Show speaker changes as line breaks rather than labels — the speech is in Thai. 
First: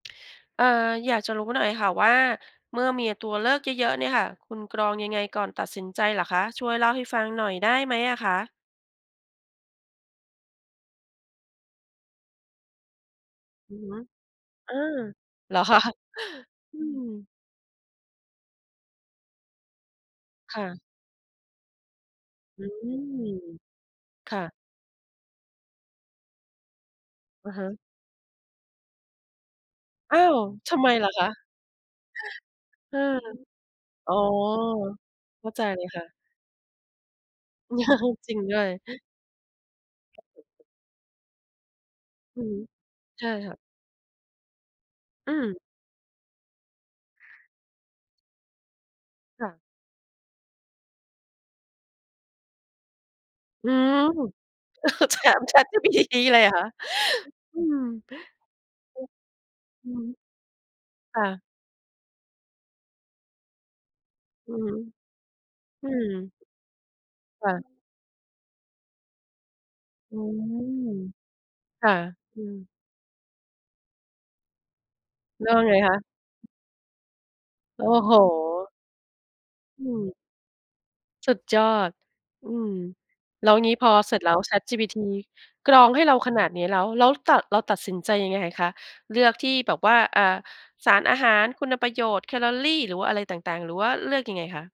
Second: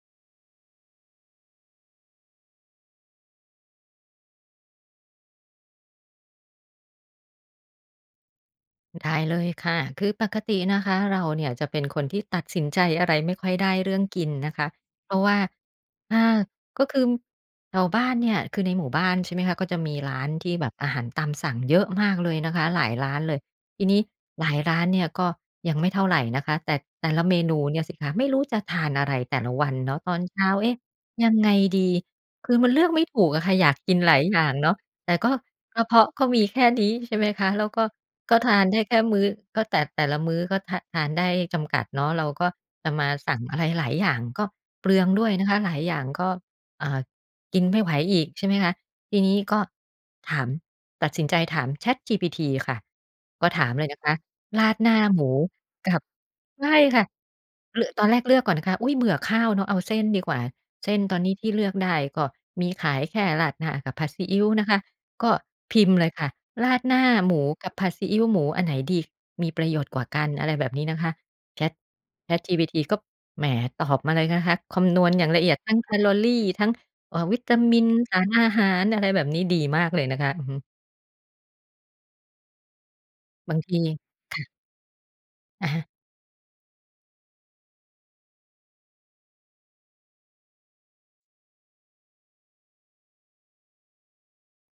เอ่อ อยากจะรู้หน่อยค่ะว่า เมื่อมีตัวเลือกเยอะ ๆ เนี่ยค่ะ คุณกรองยังไงก่อนตัดสินใจเหรอคะ ช่วยเล่าให้ฟังหน่อยได้ไหมอะคะ?
ได้เลยค่ะ คือปกตินะคะเราเนี่ย จะเป็นคนที่ตัดสินใจอะไรไม่ค่อยได
อ
้
ือ
เร
ฮ
ื่
ึ
องกินนะคะ
อา
เพราะว่า
เหรอ คะ
อ่า
อื
ก็คือ
ม
แถวบ้านเนี่ย คือในหมู่บ้าน ใช่ไหมคะ ก็มีร้านที่
ค่
แบ
ะ
บอาหารตามสั่งเยอะมากเลยนะค
อื
ะ หลายร้าน
ม
เลย ทีนี้
ค่
หลา
ะ
ยร้านเนี่ย ก็ยังไม่เท่าไรนะคะ แต่ แต่ละเม
อะ
นู
ฮะ
เนี่ยสิคะ ไม่รู้จะทานอะไรแต่ละวันเนาะ ต
อ้
อ
า
น
ว!
เช้า เอ
ท
๊ะ
ำไมล่ะค
ย
ะ?
ังไงดี คือมันเลือก
อ
ไ
า
ม่ถูกอะค่ะ อยากกิน
อ๋
ห
อ
ลายอย่างเนาะ แต่ก็
เข้าใจ
ก
เล
ระ
ย
เพ
ค่
าะ
ะ
ก็มีแค่นี้ ใช่ไหมคะ แล้วก็
จร
ก
ิ
็
ง
ท
ด
า
้ว
น
ย
ได้แค่มื้อ ก็แต่ แต่ละมื้อก็ทาน ทานได้จำกัดเนาะ เรา
อื
ก
อ
็
ฮึ
จะมา
ใช่
สั่ง
ค่
อ
ะ
ะไรหลายอย่างก็เปลืองด้ว
อื
ยนะค
อ
ะ หลายอย่าง ก็ อ่า กินไม่ไหวอีก ใช่ไหมคะ ทีนี้
ค่ะ
ก็ถาม ตัดสินใจถาม ChatGPT ค่ะ ก็ถ
อื
ามเลยน
ม
ะคะ ราดหน้า
ถ
หมู
าม
กับ
ChatGPT เลยเหรอค
ใ
่ะ
ช่ค่ะ
อืม
เลือ ตอนแ
อื
ร
อ
กเลือกก่อนนะคะ อุ๊ย เบื่อข้าวเนาะ เอา
อื
เส
อ
้
ฮึ
นดีกว่า เส้นต
ค
อน
่
นี้
ะ
ที่เลือกได้ก็มีขายแค่ราดหน้ากับผัดซีอิ๊ว
อือ
น
ฮ
ะ
ึ
คะ ก็พิ
อื
มพ์
ม
เลยค่ะ ราดหน้าหมู
ค่ะ
กับผัดซีอิ๊วหมูอันไหนดีมีประโยชน์กว่า
อื
กัน อะไรแบบนี
ม
้นะคะ Chat
ค่ะ อืม
ChatGPT ก็แหม ตอบมาเลยนะคะ คำนวณอย่างละ
เล
เ
ื
อี
อ
ย
ก
ด
ยัง
ท
ไ
ั
ง
้งแค
คะ?
ลอรี ทั้ง อ่า วิตาม
โ
ิ
อ้
น
โฮ
สารอาหาร อะไรแบบนี้ ดี
อ
ม
ื
ากเลย
ม
นะคะ อือฮึ
สุดยอด อืม แล้
บ
ว
าง
ง
ท
ี้
ี
พอเสร็จแล้
ค
ว
่ะ
ChatGPT
อ
ก
ะ
ร
ฮะ
องให้เราขนาดนี้แล้ว แล้วตัด เราตัดสินใจยังไงคะ เลือกที่แบบว่า อ่า สารอาหาร คุณประโยชน์ แคลอรี หรือว่าอะไรต่าง ๆ หรือว่าเลือกยังไงคะ?